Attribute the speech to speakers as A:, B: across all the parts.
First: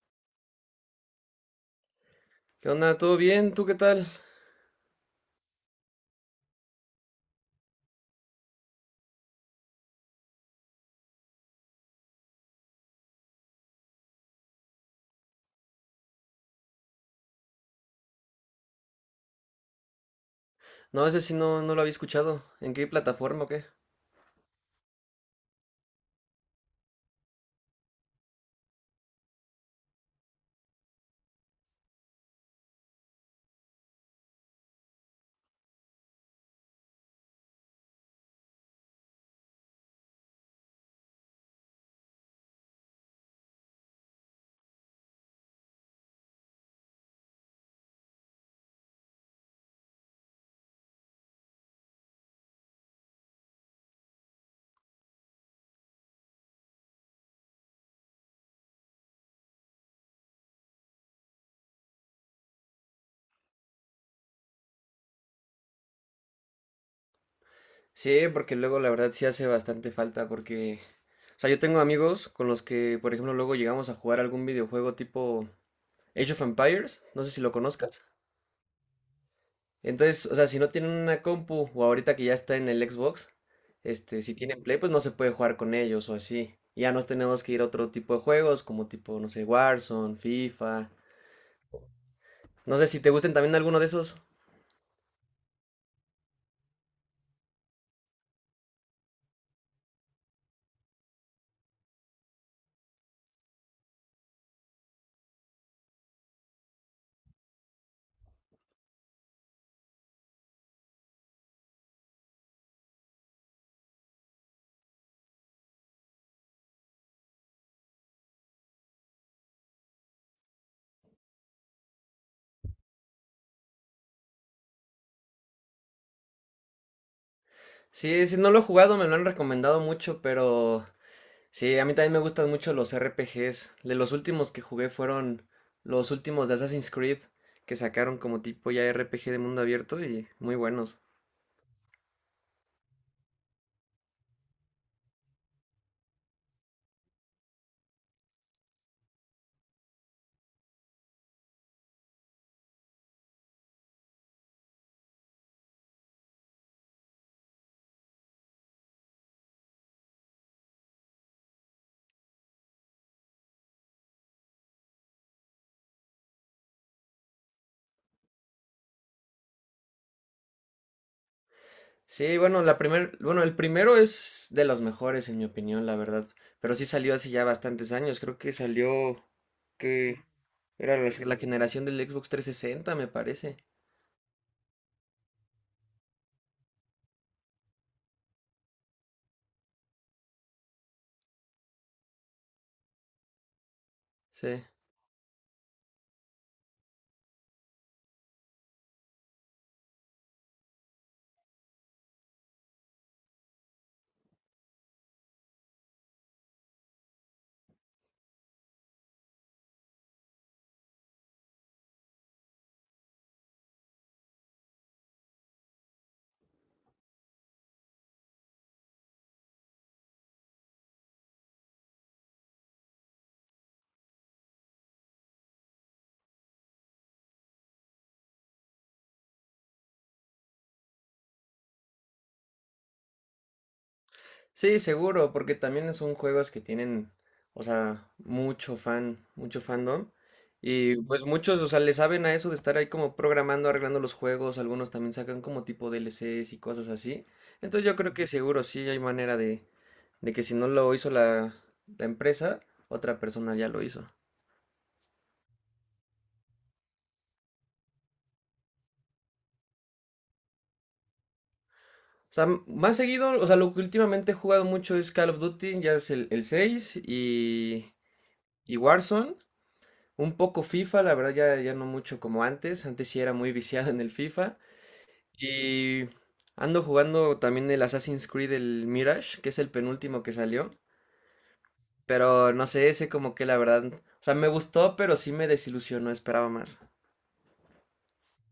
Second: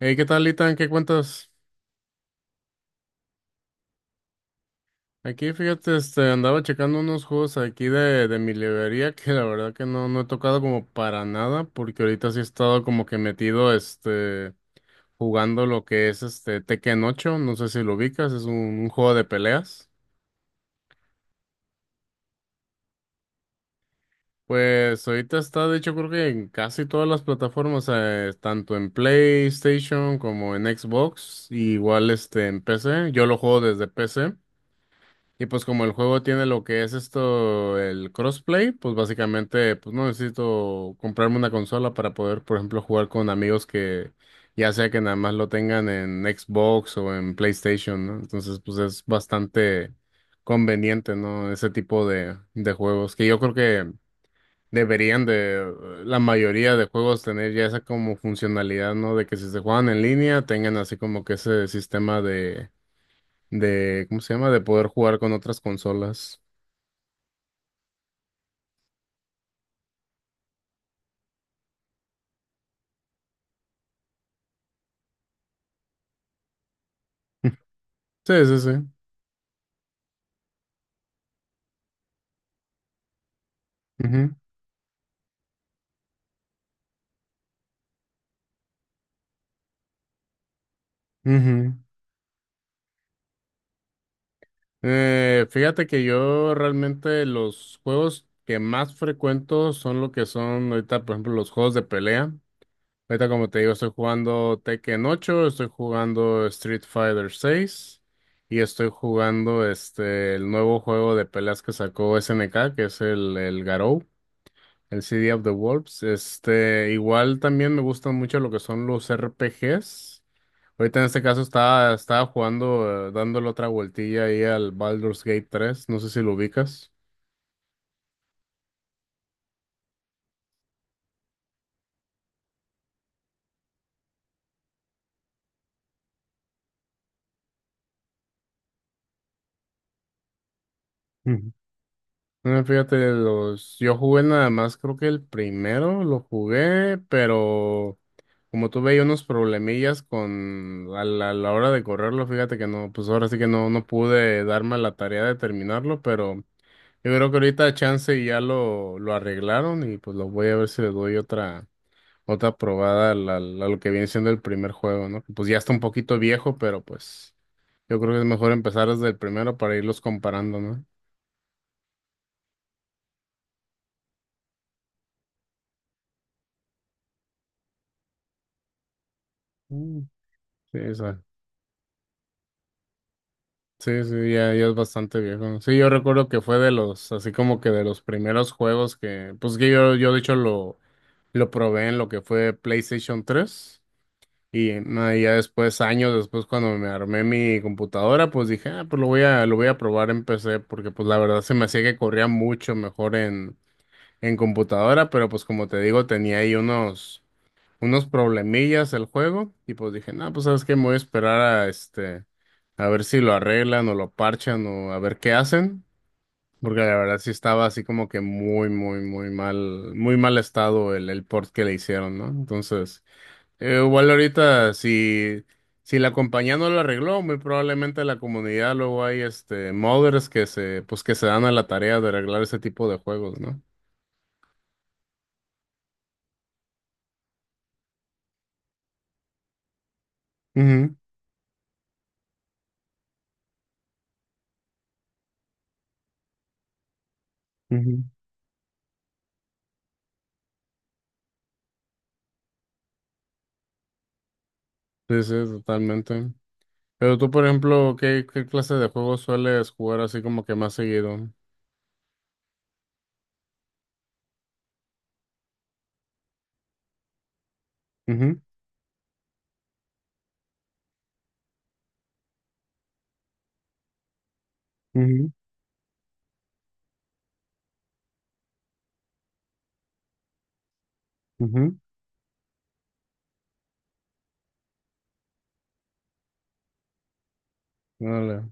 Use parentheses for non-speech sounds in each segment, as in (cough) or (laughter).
A: Hey, ¿qué tal, Itan? ¿Qué cuentas?
B: ¿Qué onda? ¿Todo bien? ¿Tú qué tal?
A: Aquí, fíjate, andaba checando unos juegos aquí de mi librería que la verdad que no he tocado como para nada, porque ahorita sí he estado como que metido, jugando lo que es este Tekken ocho. No sé si lo ubicas, es un juego de peleas.
B: No, ese sí no lo había escuchado. ¿En qué plataforma o qué?
A: Pues ahorita está, de hecho, creo que en casi todas las plataformas, tanto en PlayStation como en Xbox, igual este en PC. Yo lo juego desde PC. Y pues como el juego tiene lo que es esto, el crossplay, pues básicamente pues no necesito comprarme una consola para poder, por ejemplo, jugar con amigos que ya sea que nada más lo tengan en Xbox o en PlayStation, ¿no? Entonces pues es bastante conveniente, ¿no? Ese tipo de juegos que yo creo que deberían de la mayoría de juegos tener ya esa como funcionalidad, ¿no? De que si se juegan en línea tengan así como que ese sistema de ¿cómo se llama? De poder jugar con otras consolas.
B: Sí, porque luego la verdad sí hace bastante falta porque. O sea, yo tengo amigos con los que, por ejemplo, luego llegamos a jugar algún videojuego tipo Age of Empires, no sé si lo conozcas.
A: Sí, sí, sí.
B: Entonces, o sea, si no tienen una compu o ahorita que ya está en el Xbox, este,
A: Ujú,
B: si tienen Play, pues no se puede jugar con ellos o así. Y ya nos tenemos que ir a otro tipo de juegos, como tipo, no sé, Warzone, FIFA.
A: ujú.
B: No sé si te gusten también alguno de esos.
A: Fíjate que yo realmente los juegos que más frecuento son lo que son ahorita, por ejemplo, los juegos de pelea. Ahorita, como te digo, estoy jugando Tekken ocho, estoy jugando Street Fighter seis y estoy jugando el nuevo juego de peleas que sacó SNK, que es el Garou. El City of the Wolves. Igual también me gustan mucho lo que son los RPGs. Ahorita en este caso estaba jugando, dándole otra vueltilla ahí al Baldur's Gate tres. No sé si lo ubicas.
B: Sí, sí, no lo he jugado, me lo han recomendado mucho, pero sí, a mí también me gustan mucho los RPGs. De los últimos que jugué fueron los últimos de Assassin's Creed, que sacaron como tipo ya RPG de mundo abierto y muy buenos.
A: Ujú. Fíjate, yo jugué nada más, creo que el primero lo jugué, pero como tuve ahí unos problemillas con a la hora de correrlo, fíjate que no, pues ahora sí que no pude darme la tarea de terminarlo, pero yo creo que ahorita chance ya lo arreglaron y pues lo voy a ver si le doy otra probada lo que viene siendo el primer juego, ¿no? Pues ya está un poquito viejo, pero pues yo creo que es mejor empezar desde el primero para irlos comparando, ¿no?
B: Sí, bueno, bueno, el primero es de los mejores en mi opinión, la verdad. Pero sí salió hace ya bastantes años, creo que salió
A: Mm.
B: que
A: Sí,
B: era la,
A: esa-
B: la generación del Xbox 360, me parece.
A: sí, sí, ya, ya es bastante viejo, ¿no? Sí, yo recuerdo que fue de los, así como que de los primeros juegos que, pues que yo, de hecho lo probé en lo que fue PlayStation tres.
B: Sí.
A: Y no, y ya después, años después, cuando me armé mi computadora, pues dije, ah, pues lo voy lo voy a probar en PC, porque pues la verdad se me hacía que corría mucho mejor en computadora, pero pues como te digo, tenía ahí unos problemillas el juego, y pues dije, no, pues sabes qué, me voy a esperar a este, a ver si lo arreglan o lo parchan o a ver qué hacen, porque la verdad sí estaba así como que muy, muy, muy mal estado el port que le hicieron, ¿no? Entonces... igual ahorita, si la compañía no lo arregló, muy probablemente la comunidad luego hay este modders que se, pues que se dan a la tarea de arreglar ese tipo de juegos, ¿no?
B: Sí, seguro, porque también son juegos que tienen, o sea, mucho fan, mucho fandom.
A: Ujú,
B: Y pues muchos, o sea, le saben a eso de estar ahí como programando, arreglando los juegos. Algunos también sacan como tipo DLCs y cosas así. Entonces yo
A: ujú.
B: creo que seguro sí hay manera de, que si no lo hizo la empresa, otra persona ya lo hizo.
A: Sí, sí, totalmente. Pero tú, por ejemplo, ¿qué clase de juegos sueles jugar así como que más seguido?
B: O sea, más seguido, o sea, lo que últimamente he jugado mucho es Call of Duty, ya es el 6 y,
A: Ujú,
B: y Warzone. Un poco FIFA, la verdad ya no mucho como antes, antes sí era muy viciado en el FIFA.
A: ujú,
B: Y ando jugando también el Assassin's Creed, el Mirage, que es el penúltimo que salió.
A: ujú.
B: Pero no sé, ese como que la verdad, o sea, me gustó, pero sí me desilusionó, esperaba más.
A: Órale.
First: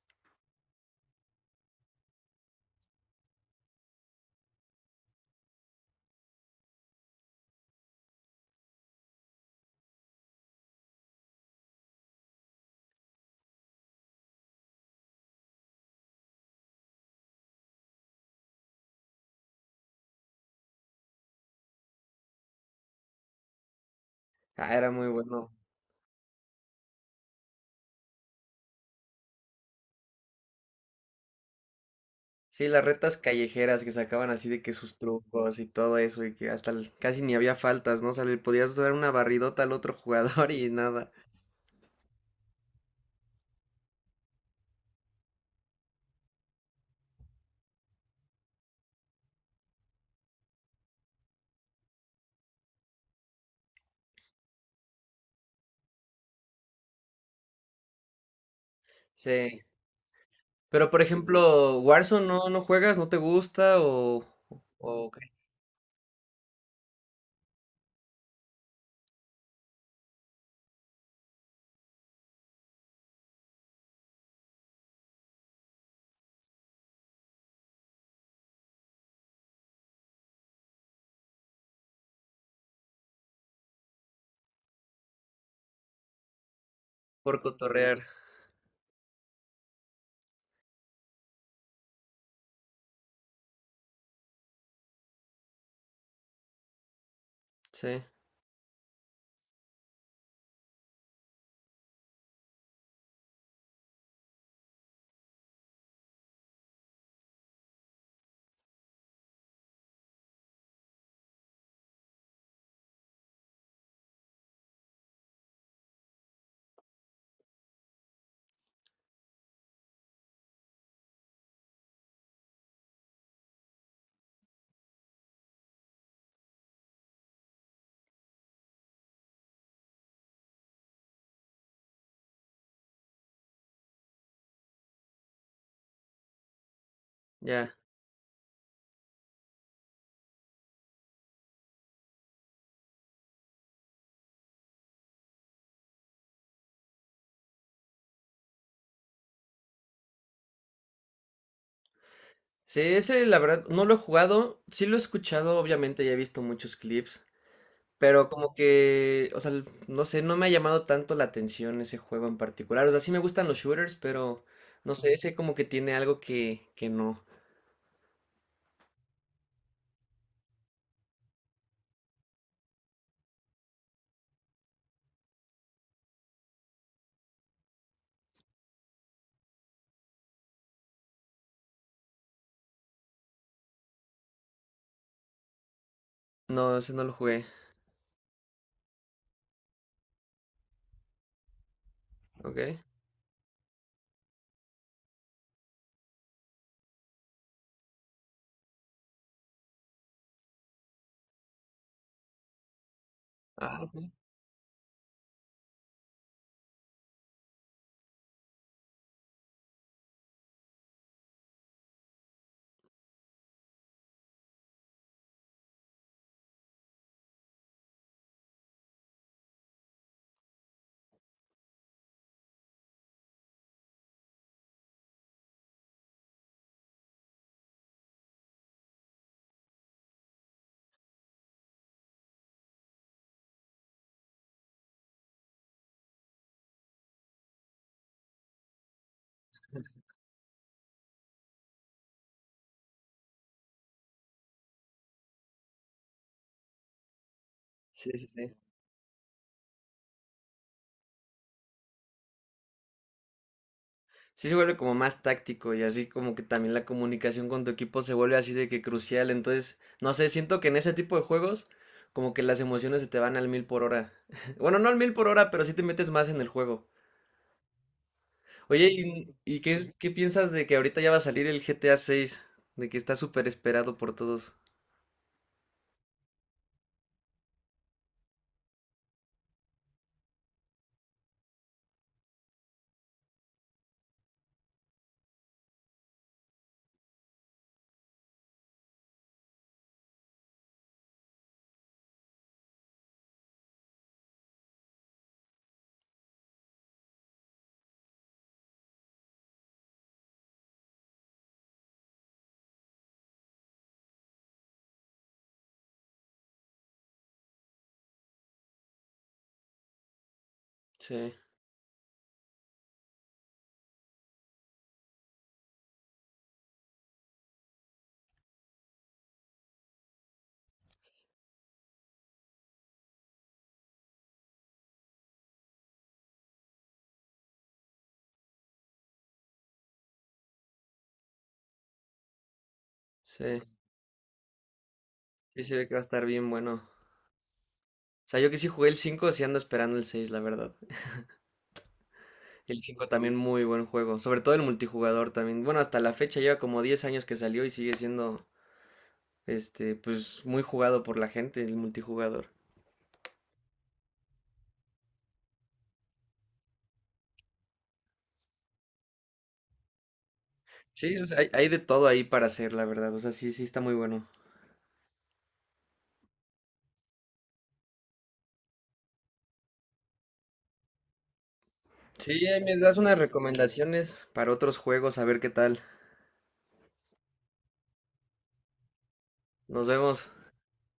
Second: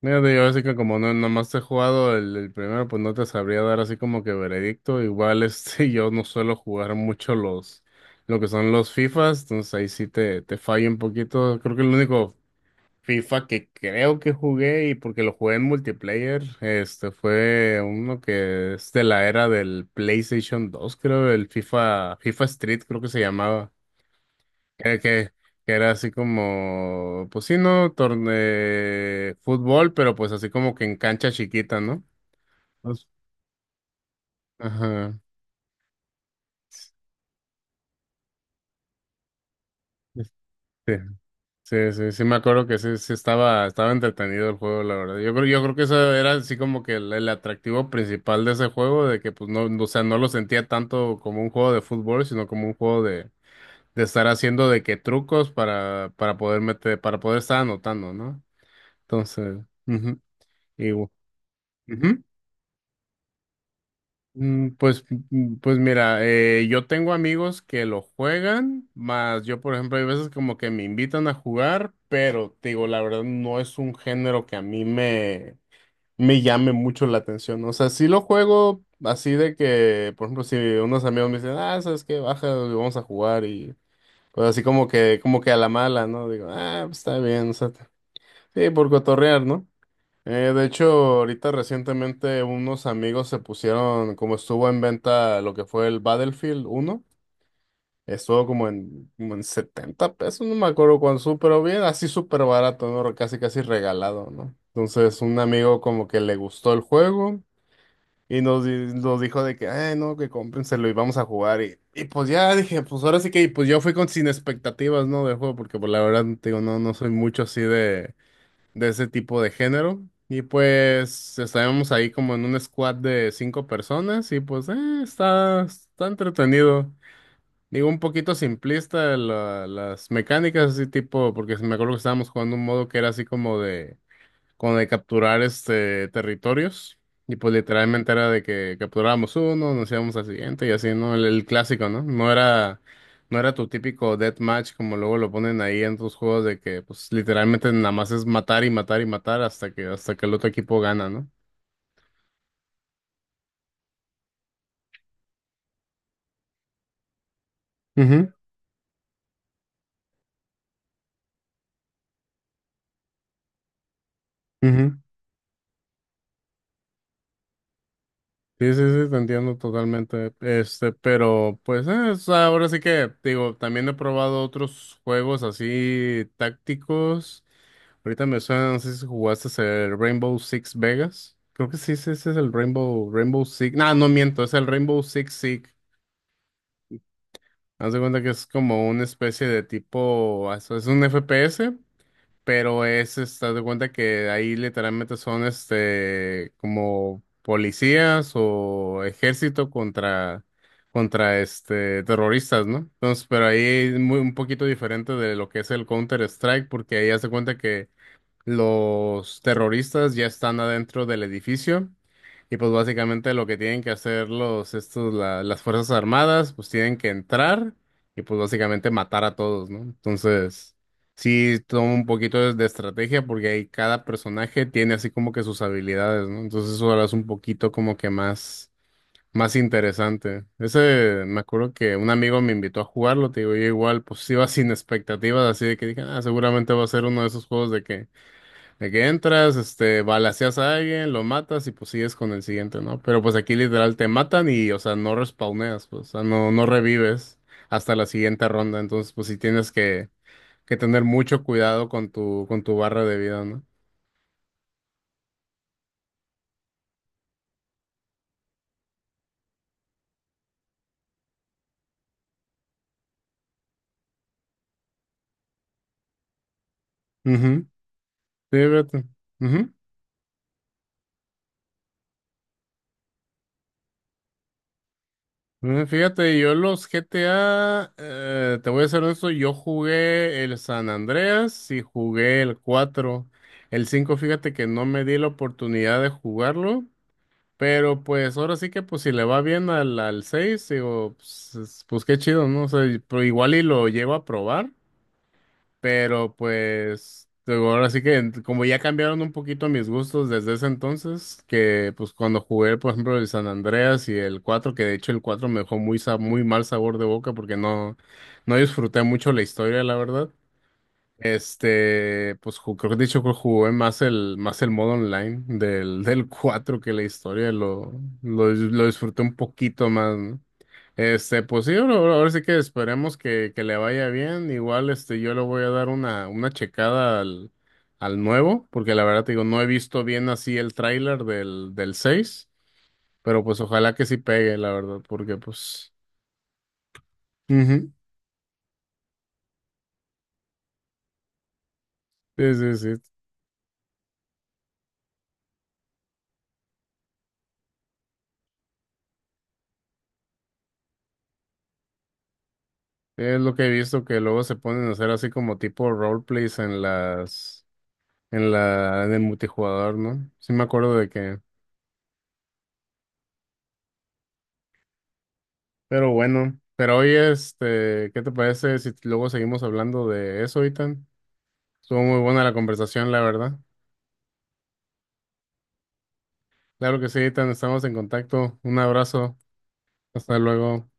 A: Mira, te digo, así que como no, nomás he jugado el primero, pues no te sabría dar así como que veredicto. Igual este, (laughs) yo no suelo jugar mucho lo que son los FIFAs, entonces ahí sí te fallo un poquito. Creo que el único FIFA que creo que jugué, y porque lo jugué en multiplayer, este fue uno que es de la era del PlayStation 2 creo, el FIFA Street creo que se llamaba.
B: Ah, era
A: que,
B: muy
A: que-
B: bueno.
A: que era así como, pues sí, ¿no? Torne fútbol, pero pues así como que en cancha chiquita, ¿no?
B: Sí, las
A: Pues,
B: retas callejeras que sacaban así de que sus
A: ajá.
B: trucos y todo eso, y que hasta casi ni había faltas, ¿no? O sea, le podías dar una barridota al otro
A: Sí,
B: jugador (laughs) y nada.
A: sí, sí, sí me acuerdo que sí, sí estaba, estaba entretenido el juego, la verdad. Yo creo que eso era así como que el atractivo principal de ese juego, de que pues o sea, no lo sentía tanto como un juego de fútbol, sino como un juego de estar haciendo de que trucos para poder meter, para poder estar anotando, ¿no? Entonces,
B: Sí.
A: ujú,
B: Pero,
A: y,
B: por
A: ujú.
B: ejemplo, Warzone no juegas, no te gusta o,
A: Mm, pues,
B: o qué,
A: mm, pues mira, yo tengo amigos que lo juegan, más yo, por ejemplo, hay veces como que me invitan a jugar, pero te digo, la verdad no es un género que a mí me llame mucho la atención. O sea, sí lo juego así de que, por ejemplo, si unos amigos me dicen, ah, ¿sabes qué? Baja, vamos a jugar y pues así como que a la mala, ¿no? Digo, ah, pues está
B: por
A: bien, o sea,
B: cotorrear.
A: sí, por cotorrear, ¿no? De hecho, ahorita recientemente unos amigos se pusieron, como estuvo en venta lo que fue el Battlefield uno,
B: Sí,
A: estuvo como en, como en 70 pesos, no me acuerdo cuánto, pero bien, así súper barato, ¿no? Casi casi regalado, ¿no? Entonces un amigo como que le gustó el juego y nos dijo de que, ay, no, que cómprenselo y vamos a jugar. Y pues ya dije, pues ahora sí que, y pues yo fui con sin expectativas, ¿no? Del juego, porque pues la verdad, te digo, no, no soy mucho así de ese tipo de género. Y pues estábamos ahí como en un squad de cinco personas y pues está, está entretenido. Digo, un poquito simplista las mecánicas así tipo, porque me acuerdo que estábamos jugando un modo que era así como de con de capturar este territorios. Y pues
B: ya.
A: literalmente era de que capturábamos uno, nos íbamos al siguiente y así, ¿no? El clásico, ¿no? No era, no era tu típico deathmatch como luego lo ponen ahí en tus juegos de que pues literalmente nada más es matar y matar y matar hasta que el otro equipo gana, no.
B: Sí, ese la verdad no lo he jugado, sí lo he escuchado, obviamente ya he visto muchos clips, pero
A: Ujú,
B: como que, o sea, no sé, no me ha llamado tanto la atención ese juego en particular. O sea, sí me gustan los shooters, pero no
A: ujú.
B: sé, ese como que tiene algo que no.
A: Sí, sí, sí, te entiendo totalmente. Este, pero pues o sea, ahora sí que digo, también he probado otros juegos así tácticos. Ahorita me suena, no sé si jugaste el Rainbow Six Vegas. Creo que sí, sí, ese es el Rainbow Six. No, no miento, es el Rainbow Six Siege.
B: No, ese no lo jugué,
A: Haz de cuenta que es como una especie de tipo, es un FPS,
B: ¿ok?
A: pero es, estás de cuenta que ahí literalmente son este como policías o ejército contra contra este terroristas, ¿no? Entonces, pero ahí
B: Ah,
A: es
B: ok.
A: muy un poquito diferente de lo que es el Counter Strike, porque ahí hace cuenta que los terroristas ya están adentro del edificio y pues básicamente lo que tienen que hacer los, estos, las Fuerzas Armadas, pues tienen que entrar y pues básicamente matar a todos, ¿no? Entonces, sí toma un poquito de estrategia porque ahí cada personaje tiene así como que sus habilidades, ¿no? Entonces eso ahora es un poquito como que más, más interesante. Ese, me acuerdo que un amigo me invitó a jugarlo, te digo, yo igual pues iba sin expectativas, así de que dije, ah, seguramente va a ser uno de esos juegos de que entras, este, balaceas a alguien, lo matas y pues sigues con el siguiente, ¿no? Pero pues aquí literal te matan y, o sea, no respawneas, pues, o sea, no, no revives hasta la
B: Sí, sí,
A: siguiente
B: sí.
A: ronda. Entonces, pues sí tienes que tener mucho cuidado con tu barra de vida, ¿no?
B: Sí se vuelve como más táctico y así como que también la comunicación con tu equipo se vuelve así de que crucial. Entonces, no sé, siento que en ese tipo de juegos como que las emociones se te van al mil por hora. (laughs) Bueno, no al mil por hora, pero sí te metes más en el juego.
A: Ujú, sí,
B: Oye,
A: fíjate.
B: ¿y
A: Ujú.
B: qué piensas de que ahorita ya va a salir el GTA 6? De que está súper esperado por todos.
A: Fíjate, yo los GTA, te voy a ser honesto, yo jugué el San Andreas y jugué el cuatro. El 5 fíjate que no me di la oportunidad de jugarlo. Pero pues ahora sí que pues si le va bien al seis, digo, pues, pues, qué chido, ¿no? O sea, pero igual y lo llevo a probar, pero pues digo, ahora sí que como ya cambiaron un poquito mis gustos desde ese entonces, que pues cuando jugué, por ejemplo, el San Andreas y el cuatro, que de hecho el 4 me dejó muy mal sabor de boca porque no, no disfruté mucho la historia, la verdad.
B: Sí,
A: Este, pues creo que he dicho que jugué más más el modo online del, (laughs) del 4 que la historia, lo disfruté un poquito más, ¿no? Este, pues sí, ahora sí que esperemos que le vaya bien. Igual, este, yo le voy a dar una checada al nuevo, porque la verdad te digo, no he visto bien así el tráiler del seis, pero pues
B: sí,
A: ojalá que sí pegue, la verdad, porque
B: sí se ve
A: pues...
B: que va a estar bien bueno.
A: ujú,
B: O sea, yo que sí jugué el 5 sí ando esperando el 6 la verdad.
A: sí, sí,
B: El
A: sí.
B: 5 también muy buen juego, sobre todo el multijugador también. Bueno, hasta la fecha lleva como 10 años que salió y sigue siendo este pues muy jugado por la gente el multijugador.
A: Es lo que he visto que luego se ponen a hacer así como tipo roleplays en las, en la, en el multijugador, ¿no? Sí me acuerdo de
B: Sí, o
A: que,
B: sea, hay de todo ahí para hacer, la verdad. O sea, sí, sí está muy bueno.
A: pero bueno, pero hoy este, ¿qué te parece si luego seguimos hablando de eso, Itan? Estuvo muy buena
B: Sí,
A: la
B: ahí me das
A: conversación,
B: unas
A: la verdad.
B: recomendaciones para otros juegos, a ver qué tal.
A: Claro que sí, Itan, estamos en contacto. Un abrazo,
B: Nos vemos.
A: hasta luego.